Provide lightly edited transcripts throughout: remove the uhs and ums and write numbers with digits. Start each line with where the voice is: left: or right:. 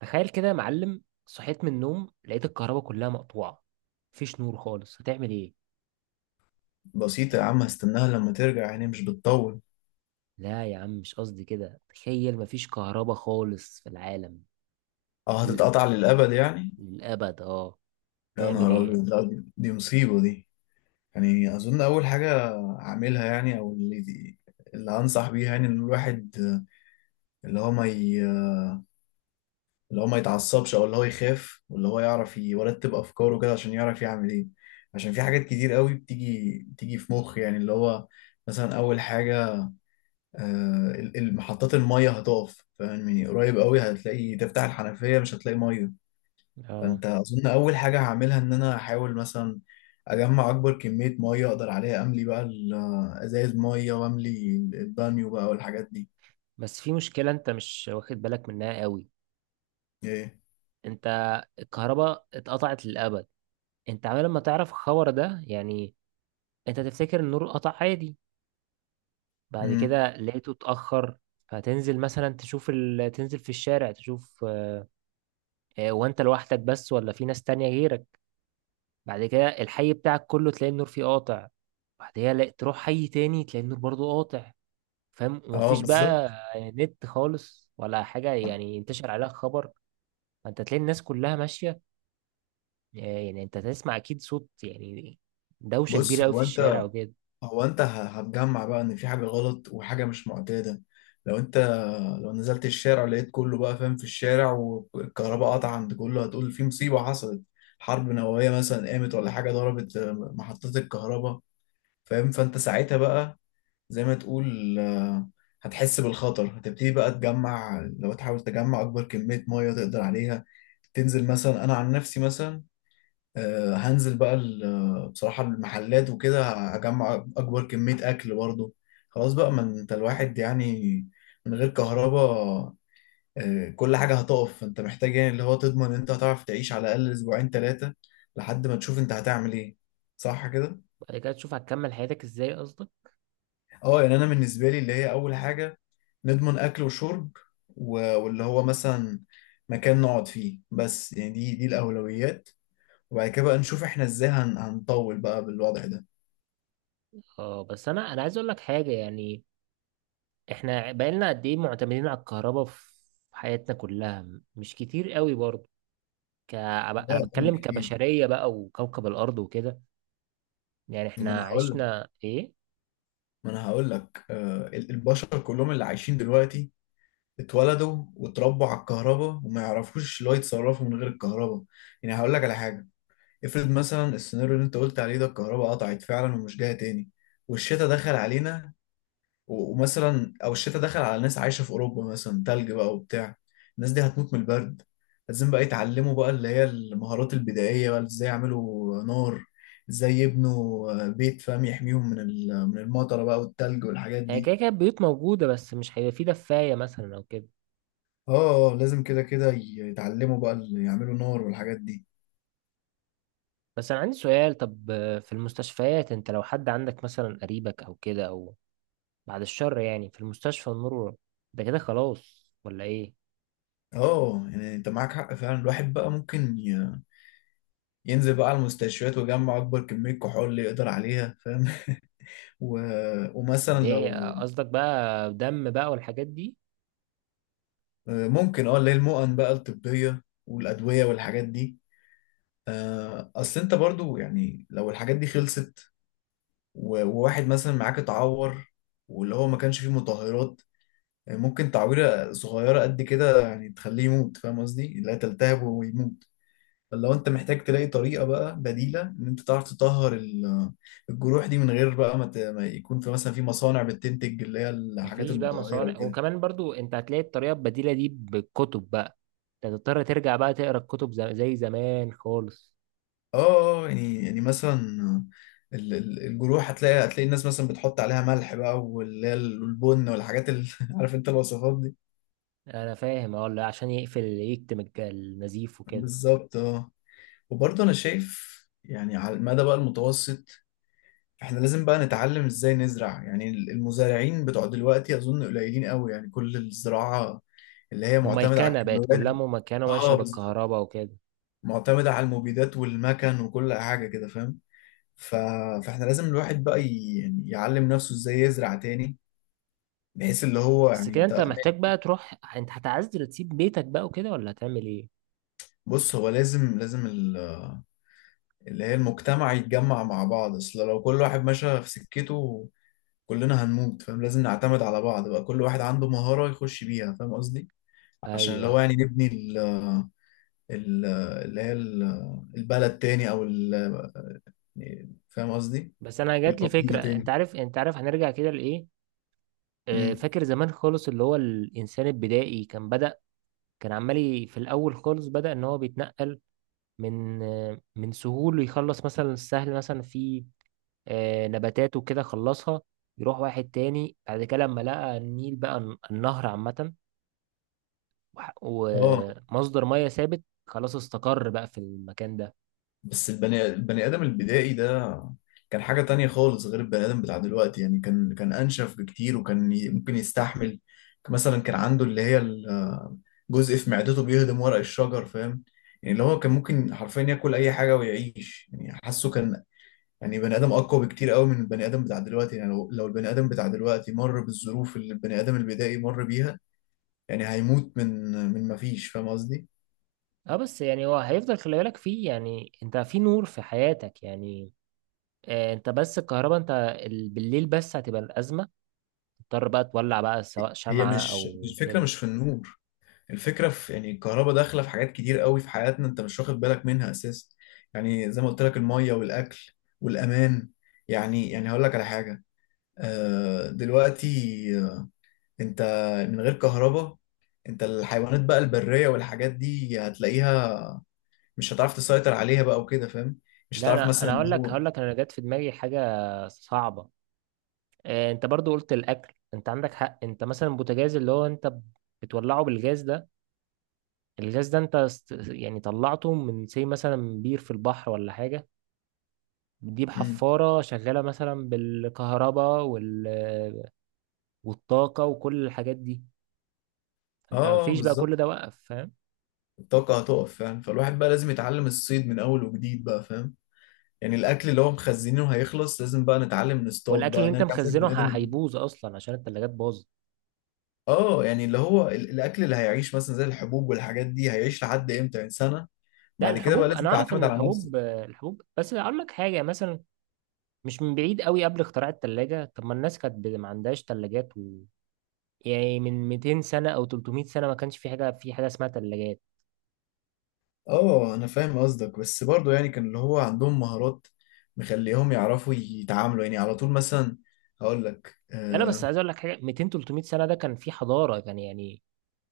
right: تخيل كده يا معلم، صحيت من النوم لقيت الكهرباء كلها مقطوعة. مفيش نور خالص. هتعمل ايه؟
left: بسيطة يا عم، هستناها لما ترجع، يعني مش بتطول.
right: لا يا عم، مش قصدي كده. تخيل مفيش كهرباء خالص في العالم
left: اه،
right: ل-
left: هتتقطع للأبد يعني.
right: للأبد، اه.
left: يا
right: تعمل
left: نهار
right: ايه؟
left: أبيض، لا، دي مصيبة دي. يعني أظن أول حاجة أعملها، يعني، أو اللي أنصح بيها، يعني، إن الواحد اللي هو ما ي... اللي هو ما يتعصبش، أو اللي هو يخاف، واللي هو يعرف يرتب أفكاره كده عشان يعرف يعمل إيه. عشان في حاجات كتير قوي بتيجي في مخ، يعني اللي هو مثلا أول حاجة، محطات المية هتقف، فاهمني؟ قريب قوي هتلاقي تفتح الحنفية مش هتلاقي مية.
right: اه،
left: فانت اظن اول حاجه هعملها ان انا احاول مثلا اجمع اكبر كميه ميه اقدر عليها، املي بقى ازايز ميه واملي البانيو بقى والحاجات دي.
right: بس في مشكلة انت مش واخد بالك منها قوي.
left: ايه؟
right: انت الكهرباء اتقطعت للأبد، انت عمال ما تعرف الخبر ده يعني. انت تفتكر النور قطع عادي، بعد
left: امم.
right: كده لقيته اتأخر. فتنزل مثلا تشوف تنزل في الشارع تشوف. وانت لوحدك بس ولا في ناس تانية غيرك؟ بعد كده الحي بتاعك كله تلاقي النور فيه قاطع. بعدها تروح حي تاني تلاقي النور برضو قاطع، فاهم؟
left: اه
right: ومفيش
left: بالظبط.
right: بقى نت خالص ولا حاجة يعني ينتشر عليها خبر. فانت تلاقي الناس كلها ماشية. يعني انت تسمع اكيد صوت، يعني دوشة كبيرة
left: بص،
right: قوي في الشارع وكده.
left: هتجمع بقى ان في حاجه غلط وحاجه مش معتاده. لو انت لو نزلت الشارع لقيت كله بقى فاهم في الشارع، والكهرباء قطع عند كله، هتقول في مصيبه حصلت، حرب نوويه مثلا قامت ولا حاجه ضربت محطات الكهرباء، فاهم؟ فانت ساعتها بقى، زي ما تقول، هتحس بالخطر، هتبتدي بقى تجمع، لو تحاول تجمع أكبر كمية مية تقدر عليها. تنزل مثلا، أنا عن نفسي مثلا، هنزل بقى بصراحة المحلات وكده هجمع أكبر كمية أكل برضه. خلاص بقى، ما أنت الواحد يعني من غير كهرباء، كل حاجة هتقف، فأنت محتاج يعني اللي هو تضمن إن أنت هتعرف تعيش على الأقل أسبوعين تلاتة لحد ما تشوف أنت هتعمل إيه. صح كده؟
right: بعد كده تشوف هتكمل حياتك ازاي، قصدك؟
left: اه، يعني انا بالنسبه لي اللي هي اول حاجه نضمن اكل وشرب، و- واللي هو مثلا مكان نقعد فيه بس، يعني دي الاولويات، وبعد كده بقى نشوف احنا ازاي هنطول بقى بالوضع ده.
right: اه، بس انا عايز اقول لك حاجة يعني. احنا بقالنا قد ايه معتمدين على الكهرباء في حياتنا كلها؟ مش كتير قوي برضه.
left: لا
right: انا
left: يا عم
right: بتكلم
left: كتير.
right: كبشريه بقى وكوكب الارض وكده. يعني
left: ما
right: احنا
left: انا هقول لك
right: عشنا ايه؟
left: ما انا هقول لك البشر كلهم اللي عايشين دلوقتي اتولدوا واتربوا على الكهرباء وما يعرفوش اللي هو يتصرفوا من غير الكهرباء. يعني هقول لك على حاجه، افرض مثلا السيناريو اللي انت قلت عليه ده، الكهرباء قطعت فعلا ومش جايه تاني والشتاء دخل علينا، و- ومثلا او الشتاء دخل على ناس عايشه في اوروبا مثلا، تلج بقى وبتاع، الناس دي هتموت من البرد. لازم بقى يتعلموا بقى اللي هي المهارات البدائيه بقى، ازاي يعملوا نار، ازاي يبنوا بيت فاهم يحميهم من من المطره بقى والتلج والحاجات
right: هي
left: دي.
right: كده كده البيوت موجوده، بس مش هيبقى في دفايه مثلا او كده.
left: اه، لازم كده كده يتعلموا بقى اللي يعملوا نار والحاجات دي.
right: بس انا عندي سؤال. طب في المستشفيات، انت لو حد عندك مثلا قريبك او كده، او بعد الشر يعني، في المستشفى النور ده كده خلاص ولا ايه؟
left: اه، يعني انت معاك حق فعلا، الواحد بقى ممكن ينزل بقى على المستشفيات ويجمع اكبر كميه كحول اللي يقدر عليها، فاهم؟ و... ومثلا
right: ليه؟
left: لو،
right: قصدك بقى دم بقى والحاجات دي.
left: ممكن اه اللي هي المؤن بقى الطبية والأدوية والحاجات دي. أصل أنت برضو يعني لو الحاجات دي خلصت و- وواحد مثلا معاك اتعور، واللي هو ما كانش فيه مطهرات، ممكن تعويرة صغيرة قد كده يعني تخليه يموت، فاهم قصدي؟ لا، تلتهب ويموت. فلو أنت محتاج تلاقي طريقة بقى بديلة إن أنت تعرف تطهر الجروح دي، من غير بقى ما ما يكون في مثلا في مصانع بتنتج اللي هي الحاجات
right: مفيش بقى
left: المطهرة
right: مصانع،
left: وكده.
right: وكمان برضو انت هتلاقي الطريقه البديله دي بالكتب بقى. انت هتضطر ترجع بقى تقرا الكتب زي زمان خالص.
left: اه، اه، يعني مثلا الجروح، هتلاقي الناس مثلا بتحط عليها ملح بقى واللي هي البن والحاجات اللي عارف انت الوصفات دي.
right: انا فاهم، اه، اللي عشان يقفل يكتم النزيف وكده.
left: بالظبط اه. وبرضه انا شايف يعني على المدى بقى المتوسط، احنا لازم بقى نتعلم ازاي نزرع، يعني المزارعين بتوع دلوقتي اظن قليلين قوي، يعني كل الزراعة اللي هي معتمدة على
right: مميكنه بقت،
left: الكيماويات.
right: كلها مميكنه ماشيه
left: اه بالظبط،
right: بالكهرباء وكده.
left: معتمدة على المبيدات والمكن وكل حاجة كده، فاهم؟ ف... فاحنا لازم الواحد بقى يعني يعلم نفسه ازاي يزرع تاني، بحيث اللي هو
right: بس
left: يعني
right: كده
left: انت.
right: انت محتاج بقى تروح، انت هتعزل تسيب بيتك بقى وكده ولا هتعمل ايه؟
left: بص، هو لازم اللي هي المجتمع يتجمع مع بعض، اصل لو كل واحد ماشي في سكته كلنا هنموت، فاهم؟ لازم نعتمد على بعض بقى، كل واحد عنده مهارة يخش بيها، فاهم قصدي؟ عشان اللي هو
right: ايوه،
left: يعني نبني ال- اللي هي البلد تاني، او يعني فاهم قصدي،
right: بس انا جات لي
left: القبيلة
right: فكره. انت
left: تاني.
right: عارف انت عارف هنرجع كده لايه؟
left: امم.
right: فاكر زمان خالص اللي هو الانسان البدائي كان بدأ. كان عمال في الاول خالص بدأ ان هو بيتنقل من سهول، يخلص مثلا السهل مثلا في نباتات وكده خلصها، يروح واحد تاني. بعد كده لما لقى النيل بقى النهر عامة
left: اه،
right: ومصدر مية ثابت، خلاص استقر بقى في المكان ده.
left: بس البني آدم البدائي ده كان حاجة تانية خالص غير البني آدم بتاع دلوقتي، يعني كان أنشف بكتير، وكان ممكن يستحمل. مثلا كان عنده اللي هي الجزء في معدته بيهضم ورق الشجر، فاهم؟ يعني اللي هو كان ممكن حرفيا ياكل أي حاجة ويعيش، يعني حاسه كان يعني بني آدم أقوى بكتير قوي من البني آدم بتاع دلوقتي. يعني لو البني آدم بتاع دلوقتي مر بالظروف اللي البني آدم البدائي مر بيها، يعني هيموت من مفيش، فاهم قصدي؟
right: اه، بس يعني هو هيفضل. خلي بالك فيه، يعني انت في نور في حياتك يعني. انت بس الكهرباء انت بالليل بس هتبقى الأزمة. تضطر بقى تولع بقى، سواء
left: هي
right: شمعة
left: مش
right: او
left: الفكرة
right: كده.
left: مش في النور، الفكرة في، يعني، الكهرباء داخلة في حاجات كتير قوي في حياتنا انت مش واخد بالك منها اساسا. يعني زي ما قلت لك، المية والاكل والامان. يعني هقول لك على حاجة، دلوقتي، آه، انت من غير كهرباء، انت الحيوانات بقى البرية والحاجات دي هتلاقيها مش هتعرف تسيطر عليها بقى وكده، فاهم؟ مش
right: لا،
left: هتعرف
right: انا
left: مثلا
right: انا هقول
left: اللي
right: لك
left: هو.
right: هقول لك انا جت في دماغي حاجة صعبة. انت برضو قلت الاكل، انت عندك حق. انت مثلا البوتاجاز اللي هو انت بتولعه بالجاز ده. الجاز ده انت يعني طلعته من زي مثلا بير في البحر ولا حاجة. بتجيب
left: مم.
right: حفارة شغالة مثلا بالكهرباء والطاقة وكل الحاجات دي. انت
left: اه
right: مفيش بقى، كل
left: بالظبط،
right: ده وقف، فاهم؟
left: الطاقة هتقف، فاهم؟ فالواحد بقى لازم يتعلم الصيد من اول وجديد بقى، فاهم؟ يعني الاكل اللي هو مخزنينه هيخلص، لازم بقى نتعلم نصطاد
right: والاكل
left: بقى
right: اللي انت
left: نرجع زي
right: مخزنه
left: البني ادم.
right: هيبوظ اصلا عشان التلاجات باظت.
left: اه، يعني اللي هو الاكل اللي هيعيش مثلا زي الحبوب والحاجات دي هيعيش لحد امتى؟ يعني سنه،
right: لا،
left: بعد كده بقى
right: الحبوب
left: لازم
right: انا اعرف ان
left: تعتمد على نفسك.
right: الحبوب. بس اقول لك حاجه مثلا، مش من بعيد قوي قبل اختراع التلاجة. طب ما الناس كانت ما عندهاش تلاجات. يعني من 200 سنة أو 300 سنة ما كانش في حاجة اسمها تلاجات.
left: اه انا فاهم قصدك، بس برضو يعني كان اللي هو عندهم مهارات مخليهم يعرفوا يتعاملوا، يعني على طول مثلا هقول لك
right: أنا بس
left: آه.
right: عايز أقول لك حاجة، 200 300 سنة ده كان في حضارة، كان يعني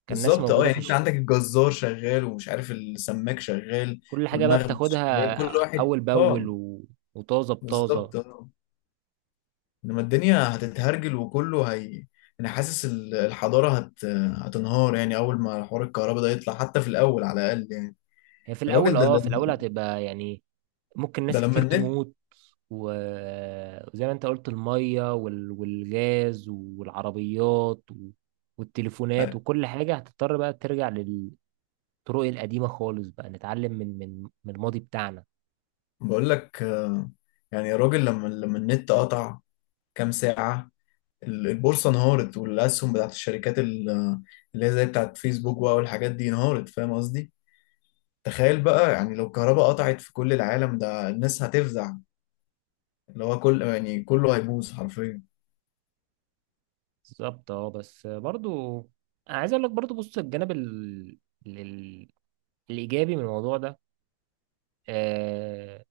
right: كان ناس
left: بالظبط اه،
right: موجودة
left: يعني
right: في
left: انت عندك الجزار شغال، ومش عارف، السماك شغال،
right: كل حاجة بقى
left: والمخبز شغال،
right: بتاخدها
left: كل واحد،
right: أول بأول
left: اه.
right: وطازة بطازة.
left: بالظبط اه، انما الدنيا هتتهرجل وكله، هي، انا حاسس الحضاره هتنهار، يعني اول ما حوار الكهرباء ده يطلع حتى في الاول على الاقل يعني.
right: هي في الأول
left: الراجل ده
right: أه في الأول هتبقى يعني ممكن
left: ده
right: ناس
left: لما
right: كتير
left: النت.
right: تموت. و... وزي ما أنت قلت، المية والغاز والعربيات والتليفونات وكل حاجة هتضطر بقى ترجع للطرق القديمة خالص. بقى نتعلم من الماضي بتاعنا.
left: بقول لك آه، يعني يا راجل، لما النت قطع كام ساعه البورصه انهارت، والاسهم بتاعت الشركات اللي هي زي بتاعت فيسبوك بقى والحاجات دي انهارت، فاهم قصدي؟ تخيل بقى يعني لو الكهرباء قطعت في كل العالم، ده الناس هتفزع، اللي هو كل، يعني، كله هيبوظ حرفيا.
right: بالظبط، اه، بس برضو انا عايز اقول لك برضو، بص الجانب ال... الايجابي من الموضوع ده. آه...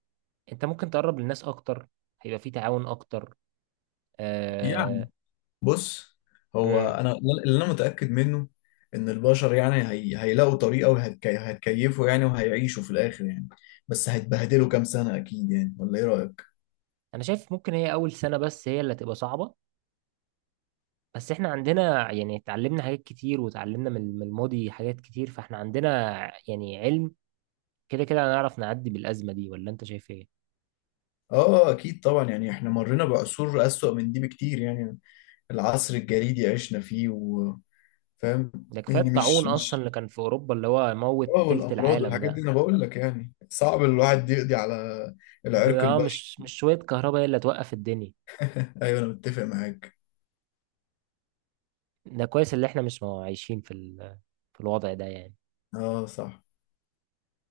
right: انت ممكن تقرب للناس اكتر، هيبقى في تعاون اكتر. آه...
left: بص، هو
right: مم.
left: انا اللي انا متاكد منه ان البشر يعني هيلاقوا طريقه وهيتكيفوا، يعني وهيعيشوا في الاخر يعني، بس هيتبهدلوا كام سنه اكيد، يعني، ولا ايه رايك؟
right: انا شايف ممكن هي اول سنة بس هي اللي هتبقى صعبة. بس احنا عندنا يعني اتعلمنا حاجات كتير، وتعلمنا من الماضي حاجات كتير، فاحنا عندنا يعني علم. كده كده هنعرف نعدي بالأزمة دي، ولا انت شايف ايه؟
left: اه اكيد طبعا، يعني احنا مرينا بعصور اسوأ من دي بكتير، يعني العصر الجليدي عشنا فيه فاهم؟
right: ده كفاية
left: يعني مش
right: الطاعون اصلا
left: مش
right: اللي كان في اوروبا، اللي هو موت
left: اه،
right: تلت
left: والامراض
right: العالم
left: والحاجات دي،
right: ده.
left: انا بقول لك يعني صعب الواحد يقضي على العرق
right: اه،
left: البشري.
right: مش شوية كهرباء هي اللي هتوقف الدنيا.
left: ايوه انا متفق معاك.
right: ده كويس اللي احنا مش عايشين في في الوضع ده يعني.
left: اه صح.